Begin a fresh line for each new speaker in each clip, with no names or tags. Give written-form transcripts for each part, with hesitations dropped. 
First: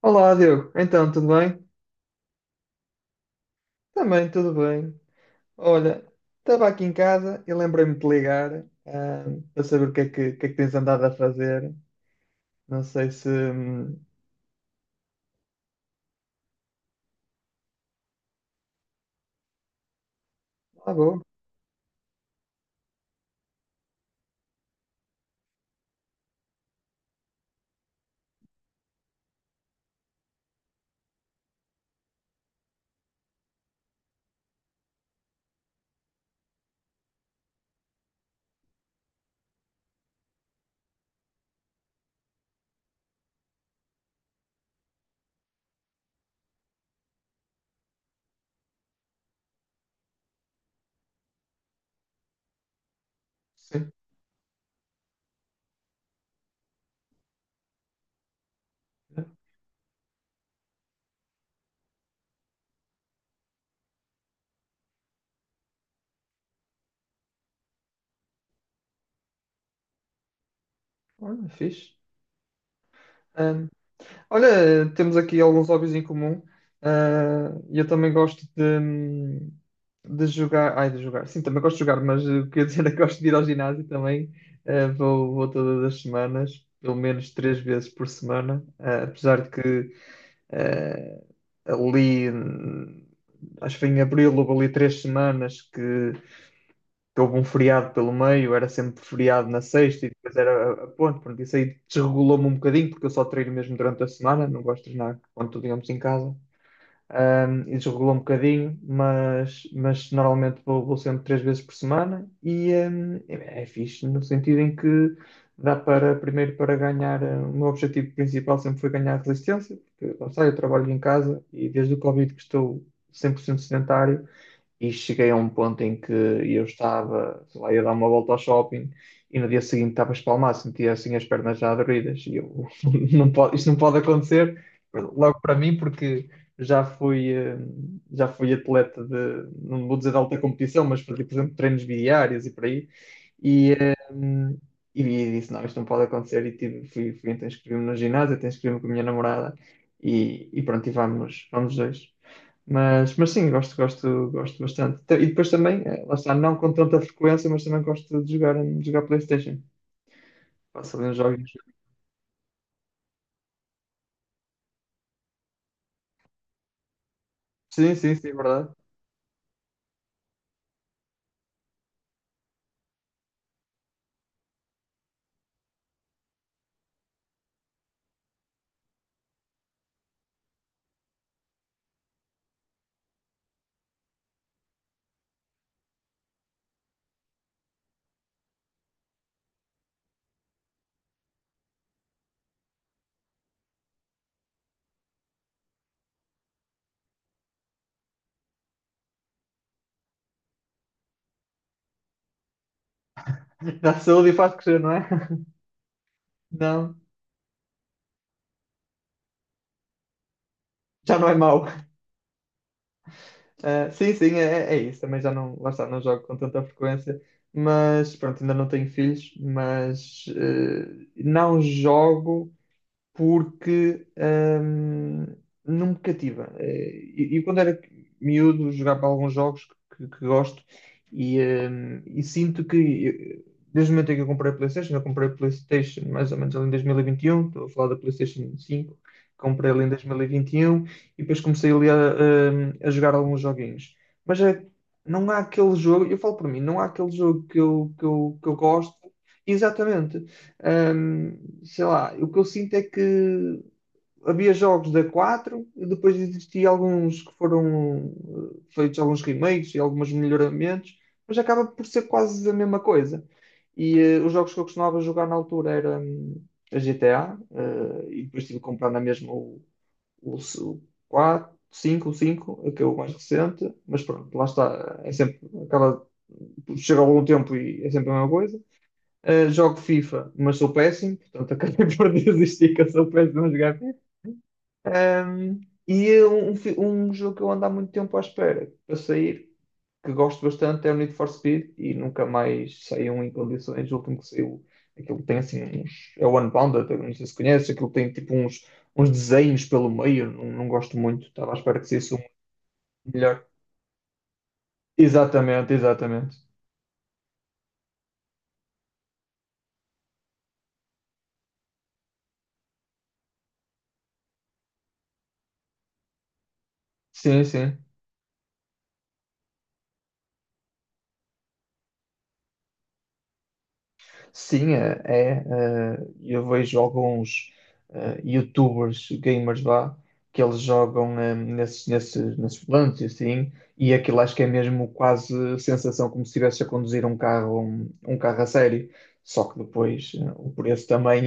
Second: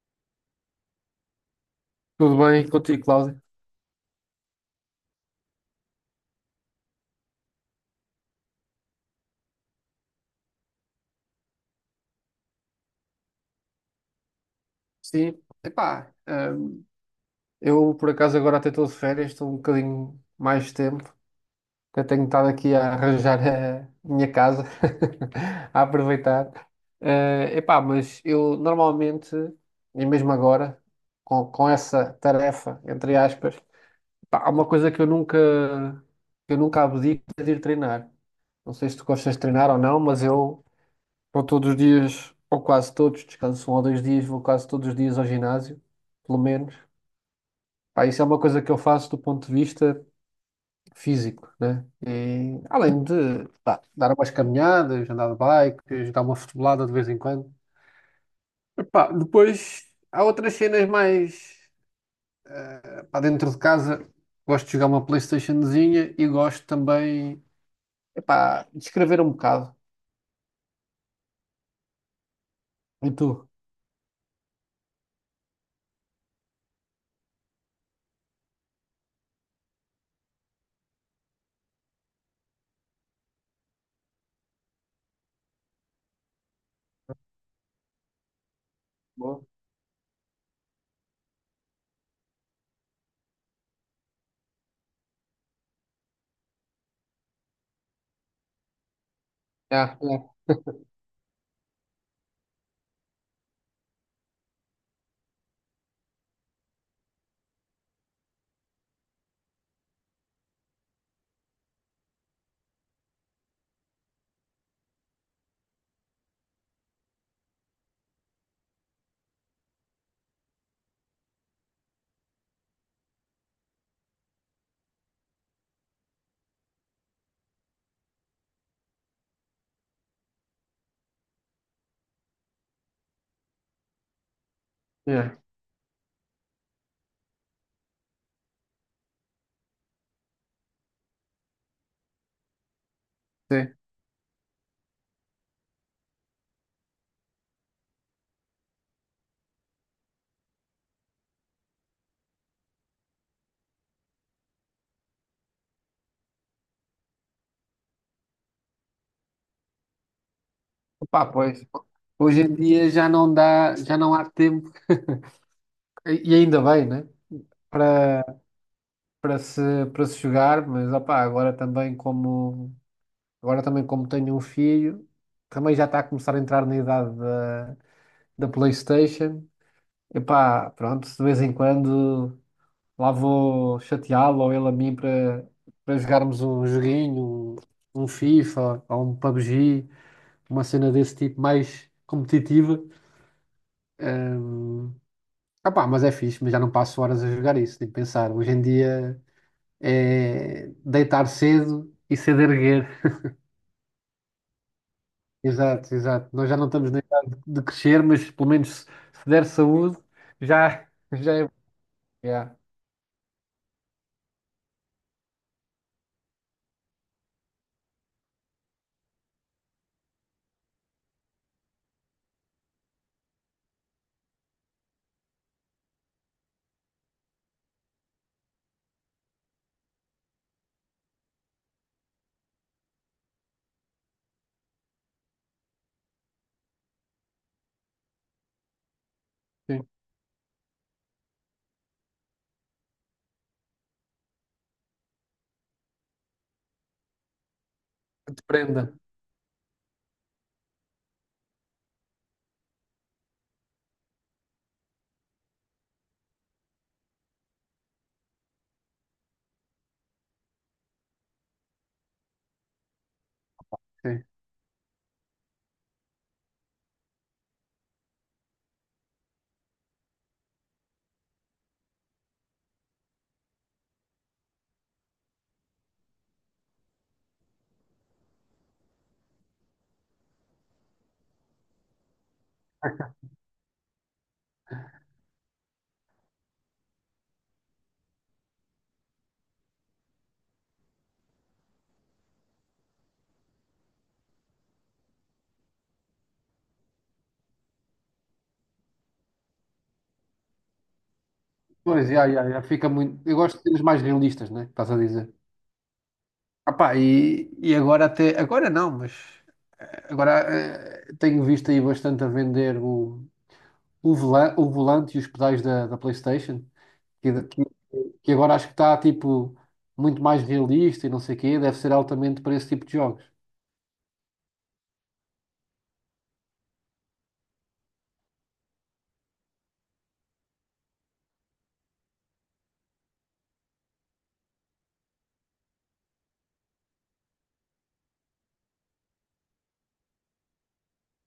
Olá, Diogo. Então, tudo bem?
Tudo bem contigo, Cláudio?
Também, tudo bem. Olha, estava aqui em casa e lembrei-me de te ligar, para saber o que é que tens andado a fazer. Não sei se.
Sim, epá, hum, eu por acaso agora até estou de férias, estou um bocadinho mais de
Ah,
tempo,
boa.
até tenho estado aqui a arranjar a minha casa, a aproveitar. Mas eu normalmente, e mesmo agora, com essa tarefa, entre aspas, epá, há uma coisa que eu nunca abdico é de ir treinar. Não sei se tu gostas de treinar ou não, mas eu vou todos os dias, ou quase todos, descanso um ou dois dias, vou quase todos os dias ao ginásio, pelo menos. Pá, isso é uma coisa que eu faço do ponto de vista físico, né? E, além de, pá,
Sim.
dar umas caminhadas, andar de bike, dar uma futebolada de vez em quando. Epá, depois há outras cenas mais dentro de casa. Gosto de jogar uma PlayStationzinha e gosto também, de escrever um bocado.
Olha, fixe.
E tu?
Olha, temos aqui alguns hobbies em comum. Ah, eu também gosto de jogar. Ai, de jogar. Sim, também gosto de jogar, mas quer dizer, é que gosto de ir ao ginásio também. Ah, vou todas as semanas, pelo menos três vezes por semana. Ah, apesar
Boa.
de que ali, acho que foi em abril, houve ali três semanas que houve um feriado pelo meio, era sempre feriado na
É,
sexta e depois era a ponte. Pronto, isso aí desregulou-me um bocadinho, porque eu só treino mesmo durante a semana, não gosto de treinar quando estou, digamos, em casa. E desregulou um bocadinho, mas normalmente vou sempre três vezes por semana e é fixe no sentido em que dá para, primeiro, para ganhar. O meu objetivo principal sempre foi ganhar resistência, porque lá está, eu trabalho em casa e desde o Covid que estou 100% sedentário e cheguei a um ponto em que eu estava, sei lá, ia dar uma volta ao shopping. E no dia seguinte estava espalmado, sentia assim as pernas já doloridas. E eu, não pode, isto não pode acontecer,
é, é.
logo para mim, porque já fui, eh, já fui atleta de, não vou dizer de alta competição, mas fazia, por exemplo, treinos bidiários e por aí. E,
Sim.
eh, e disse, não, isto não pode acontecer. E fui então inscrevi-me no ginásio, até inscrevi-me com a minha namorada. E pronto, e vamos dois. Mas sim, gosto, gosto, gosto bastante. Então, e depois também, lá está, não com tanta frequência, mas também gosto de jogar PlayStation. Faço ali uns
Pá,
jogos.
pois, hoje em dia já não dá, já não há tempo, e ainda bem, né?
Sim, sim,
Para,
sim, é verdade.
para se, para se jogar, mas opá, agora também como tenho um filho, também já está a começar a entrar da PlayStation. Epá, pronto, de vez em quando lá vou chateá-lo ou ele a mim para jogarmos um joguinho, um FIFA ou um PUBG, uma cena desse tipo mais competitiva. Ah pá, mas é fixe, mas já não passo horas a jogar isso, nem pensar. Hoje em dia é deitar cedo e cedo erguer.
Dá saúde e faz crescer, não é?
Exato, exato. Nós já não estamos
Não,
na idade de crescer, mas pelo menos se, se der saúde, já,
já não
já
é
é.
mau.
Yeah,
Ah, sim, sim, é isso. Também já não, lá está, não jogo com tanta frequência, mas pronto, ainda não tenho filhos, mas não jogo porque hum, não me cativa. E quando era miúdo, jogava alguns jogos que gosto e sinto que desde o momento em que eu comprei a PlayStation, eu comprei a PlayStation mais ou menos ali em 2021, estou a falar da PlayStation 5, comprei ali
sim.
em 2021 e 21 e depois comecei ali a jogar alguns joguinhos. Mas não há aquele jogo, eu falo por mim, não há aquele jogo que eu, que
Que
eu,
te
que eu
prenda.
gosto. Exatamente. Hum, Sei lá, o que eu sinto é que havia jogos da 4 e depois existia alguns que foram feitos alguns remakes e alguns melhoramentos, mas acaba por ser quase a mesma coisa. E
Sim.
os jogos que eu costumava jogar na altura era a GTA, e depois tive que comprar na mesma o 4, 5, o 5 que é o mais recente, mas pronto, lá está, é sempre, acaba, chega algum tempo e é sempre a mesma coisa. Jogo FIFA, mas sou péssimo, portanto acabei por desistir que eu sou péssimo a jogar FIFA. Um, e um jogo que eu ando há muito tempo à espera para sair, que gosto bastante, é o Need for Speed e nunca mais saiu em condições. O último que saiu, aquilo tem assim uns. É o Unbounded, eu não sei se conheces, aquilo tem tipo uns desenhos pelo meio, não, não gosto muito, estava à espera que
Pois,
saísse um
já, já, já fica muito. Eu
melhor.
gosto de cenas mais realistas, né? Estás a dizer.
Exatamente, exatamente.
Ah pá, e agora até. Agora não, mas. Agora tenho visto aí bastante a vender o volante e os pedais da PlayStation. Que,
Sim, sim.
que agora acho que está tipo muito mais realista e não sei o quê, deve ser altamente para esse tipo de jogos.
Sim, é. Eu vejo alguns YouTubers, gamers lá, que eles jogam nesses volantes e assim, e aquilo acho que é mesmo quase sensação como se estivesse a conduzir um carro, um carro a sério. Só que depois o preço também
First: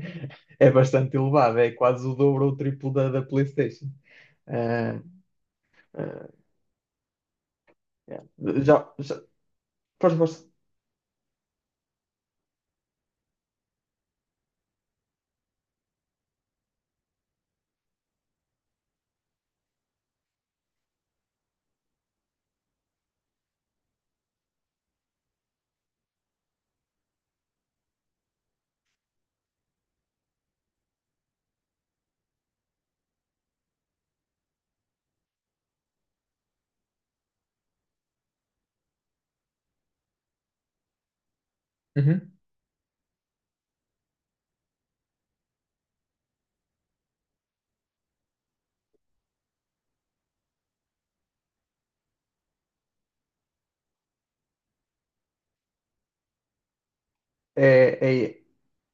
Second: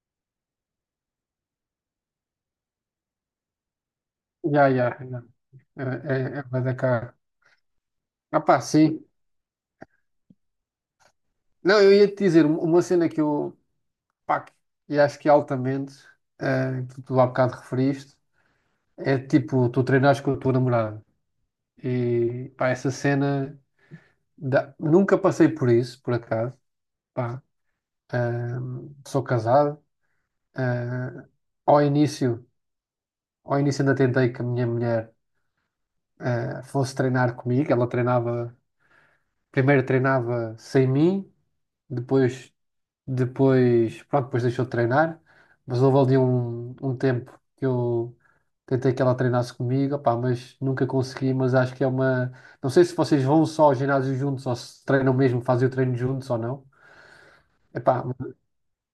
é bastante elevado, é quase o dobro ou o triplo da PlayStation.
Já, já,
Eh,
já. É,
eh,
é bué da caro.
yeah.
Ah, pá,
Já,
sim.
já, pois, pois.
Não, eu ia te dizer um- uma cena que eu, pá, que- e acho que é altamente, que tu há bocado referiste, é tipo, tu treinares com a tua namorada. E, pá, nunca passei por isso, por acaso, pá, sou casado. Ah, ao início, ao início ainda tentei com a minha mulher fosse treinar comigo. Ela treinava, primeiro treinava sem mim,
Uhum.
depois, pronto, depois deixou de treinar. Mas houve ali um tempo que eu tentei que ela treinasse comigo, opá, mas nunca consegui. Mas acho que é uma. Não sei se vocês vão só ao ginásio juntos ou se treinam mesmo, fazem o treino juntos ou não. Epá,
É,
mas.
é,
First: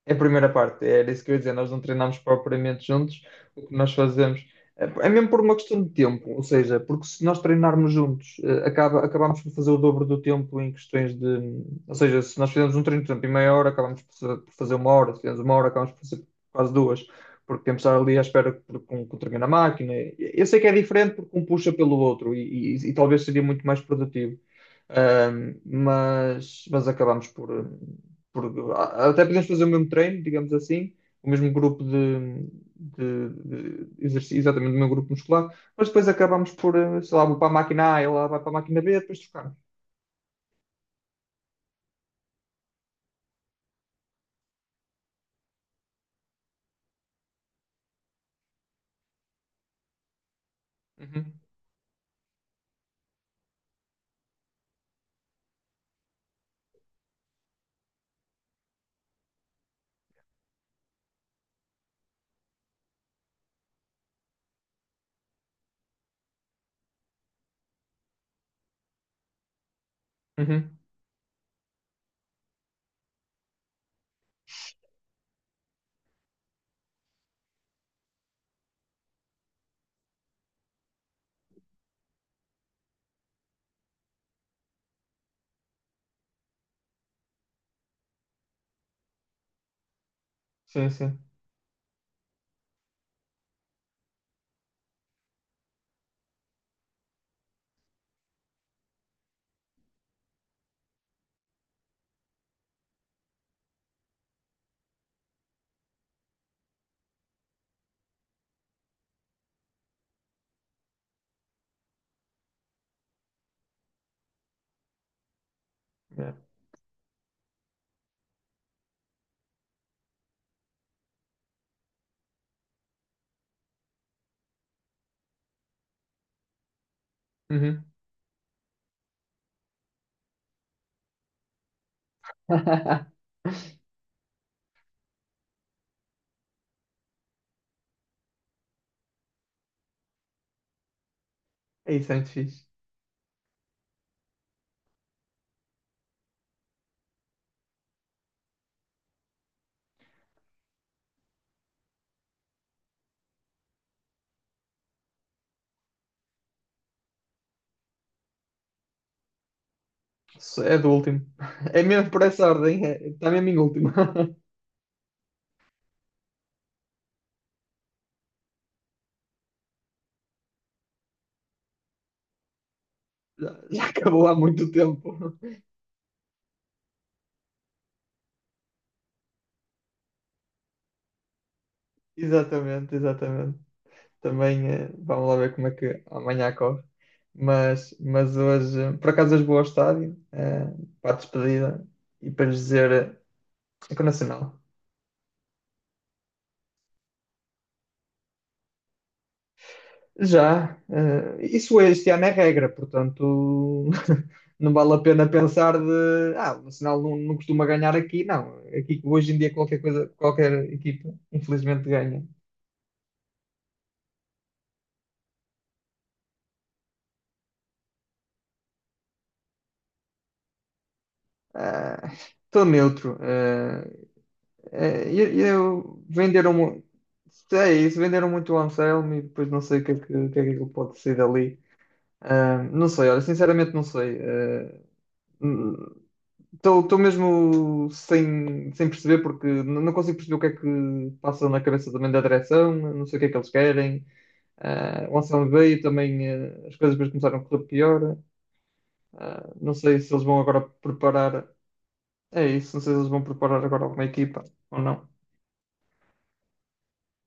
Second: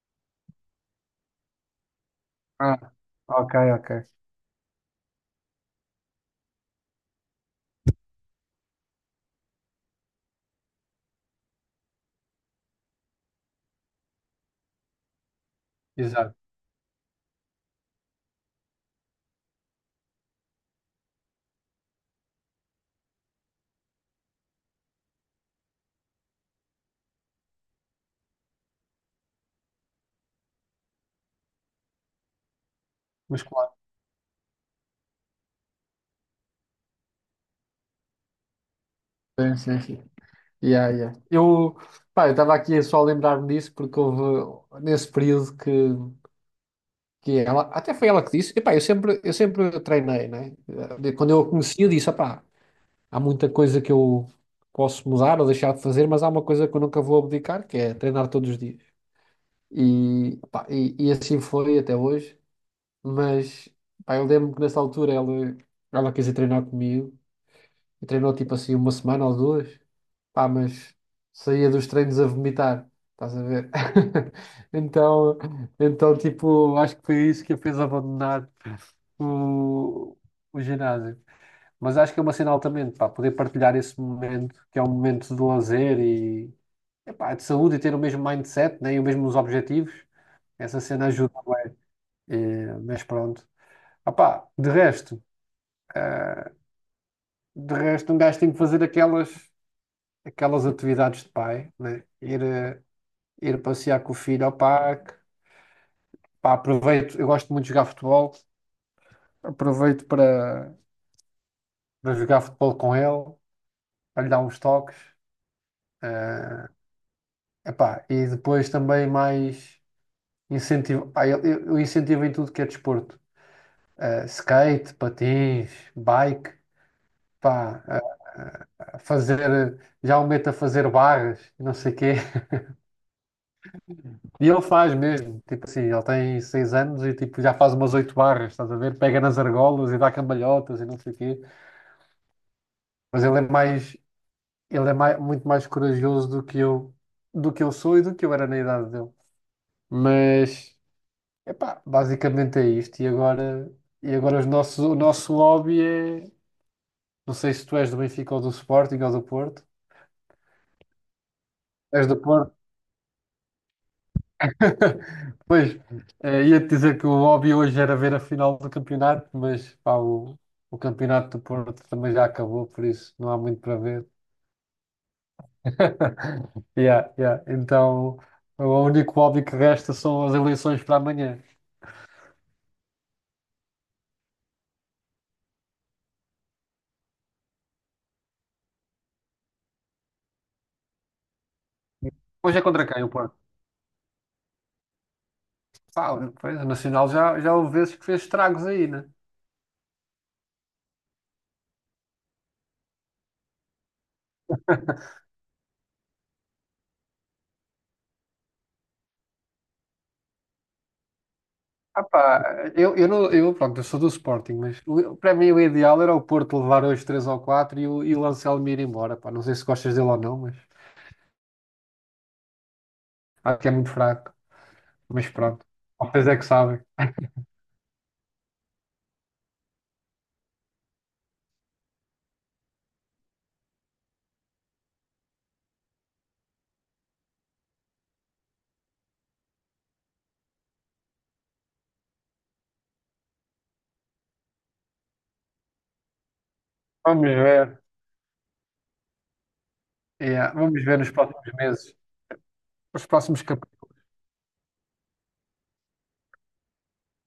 É a primeira parte, era isso que eu ia dizer. Nós não treinamos propriamente
Ah,
juntos.
ok,
O que nós
ok.
fazemos é mesmo por uma questão de tempo, ou seja, porque se nós treinarmos juntos, acabamos por fazer o dobro do tempo em questões de. Ou seja, se nós fizemos um treino, por exemplo, em meia hora, acabamos por fazer uma hora, se fizemos uma hora, acabamos por fazer
Exato.
quase duas, porque temos de estar ali à espera que, com o treino na máquina. Eu sei que é diferente porque um puxa pelo outro e talvez seria muito mais produtivo. Mas acabamos por, porque até podemos fazer o mesmo treino, digamos assim, o mesmo grupo de, de,
Mas claro.
de exercício, exatamente o mesmo grupo muscular, mas depois acabamos por, sei lá, vou para a máquina A, ela vai para a máquina B, depois trocamos.
Sim, sim, sim. Yeah, yeah. Eu, pá, eu estava aqui só a lembrar-me disso porque houve nesse período que ela, até foi ela que disse, epá, eu sempre treinei, né? De- Quando
Uhum,
eu a conheci, eu disse, epá, há muita coisa que eu posso mudar ou deixar de fazer, mas há uma coisa que eu nunca vou abdicar, que é treinar todos os dias. E, pá, e assim foi até hoje, mas epá, eu lembro que ela quis ir treinar comigo, e treinou tipo assim uma semana ou duas, pá,
uhum,
mas saía dos treinos a vomitar, estás a ver? Então, tipo, acho que foi isso que a fez abandonar o, o ginásio. Mas acho que é uma cena altamente, pá, poder partilhar esse momento, que é um momento de lazer e epá, de saúde e ter o mesmo mindset, né, e os mesmos objetivos. Essa
sim,
cena
sim.
ajuda. Eh, mas pronto. Ah, pá, eh, de resto, um gajo tem que fazer aquelas atividades de pai, né? Ir passear com o filho ao parque. Pá, aproveito, eu gosto muito de jogar futebol, aproveito para jogar futebol com ele, para lhe dar uns toques. eh,
Yeah.
Epá, e depois também mais incentivo. Pá, eu incentivo em tudo que é desporto. Eh, skate, patins, bike, pá,
Uhum.
eh, fazer. Já o meto a fazer barras, não sei o quê. E ele faz mesmo. Tipo assim, ele tem 6 anos e tipo, já faz umas 8 barras, estás a ver? Pega nas argolas e dá cambalhotas e não sei o quê.
É isso, é muito fixe.
Mas ele é mais. Muito mais corajoso do que eu sou e do que eu era na idade dele. Mas. Epá, basicamente é isto. E agora os nossos, o nosso lobby é. Não sei se tu és do Benfica ou do Sporting ou do Porto.
Isso é do último. É mesmo
És do
por essa
Porto?
ordem, é, está mesmo em último.
Pois, ia-te dizer que o hobby hoje era ver a final do campeonato, mas pá, o campeonato do Porto também já acabou, por isso não há
Já,
muito para
já
ver.
acabou há muito tempo.
Yeah, yeah. Então, o único hobby que resta são as eleições para amanhã.
Exatamente, exatamente. Também vamos lá ver como é que amanhã corre. Mas hoje, por acaso, hoje vou ao estádio para a despedida e para lhes
Hoje é contra
dizer
quem o Porto?
é com o Nacional.
Pá, pois, o Nacional já, já houve vezes que fez estragos aí, né?
Já, isso este ano é regra, portanto não vale a pena pensar de ah, o Nacional não costuma ganhar aqui, não. Aqui hoje em dia qualquer coisa, qualquer equipa, infelizmente,
Ah
ganha.
pá, eu, não, eu, pronto, eu sou do Sporting, mas o- para mim o ideal era o Porto levar hoje 3 ou 4 e o Anselmo ir embora. Pá, não sei se gostas dele ou não, mas
Eh, Estou neutro.
acho que é muito fraco.
É,
Mas
e, e eu,
pronto, vocês é que
venderam,
sabem.
é isso, venderam muito o Anselmo e depois não sei o que é que, é que ele pode ser dali. Ah, não sei, olha, sinceramente não sei. Estou mesmo sem perceber porque não consigo perceber o que é que passa na cabeça também da direção, não sei o que é que eles querem. Ah, o Anselmo veio também, as coisas depois
Vamos
começaram a correr
ver.
pior. Ah, não sei se eles vão
Yeah,
agora
vamos ver nos próximos
preparar,
meses,
é isso, não sei se
nos
eles vão
próximos
preparar agora
capítulos.
alguma equipa ou não.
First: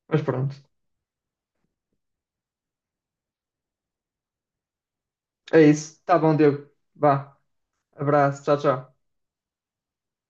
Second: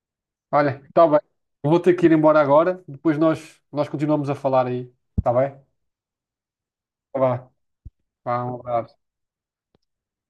Mas pronto.
Olha, está bem. Eu vou ter que ir embora agora, nós continuamos a falar aí. Está bem?
É isso. Tá bom, Diego.
Tá,
Vá.
vá,
Abraço.
vá, um
Tchau, tchau.
abraço.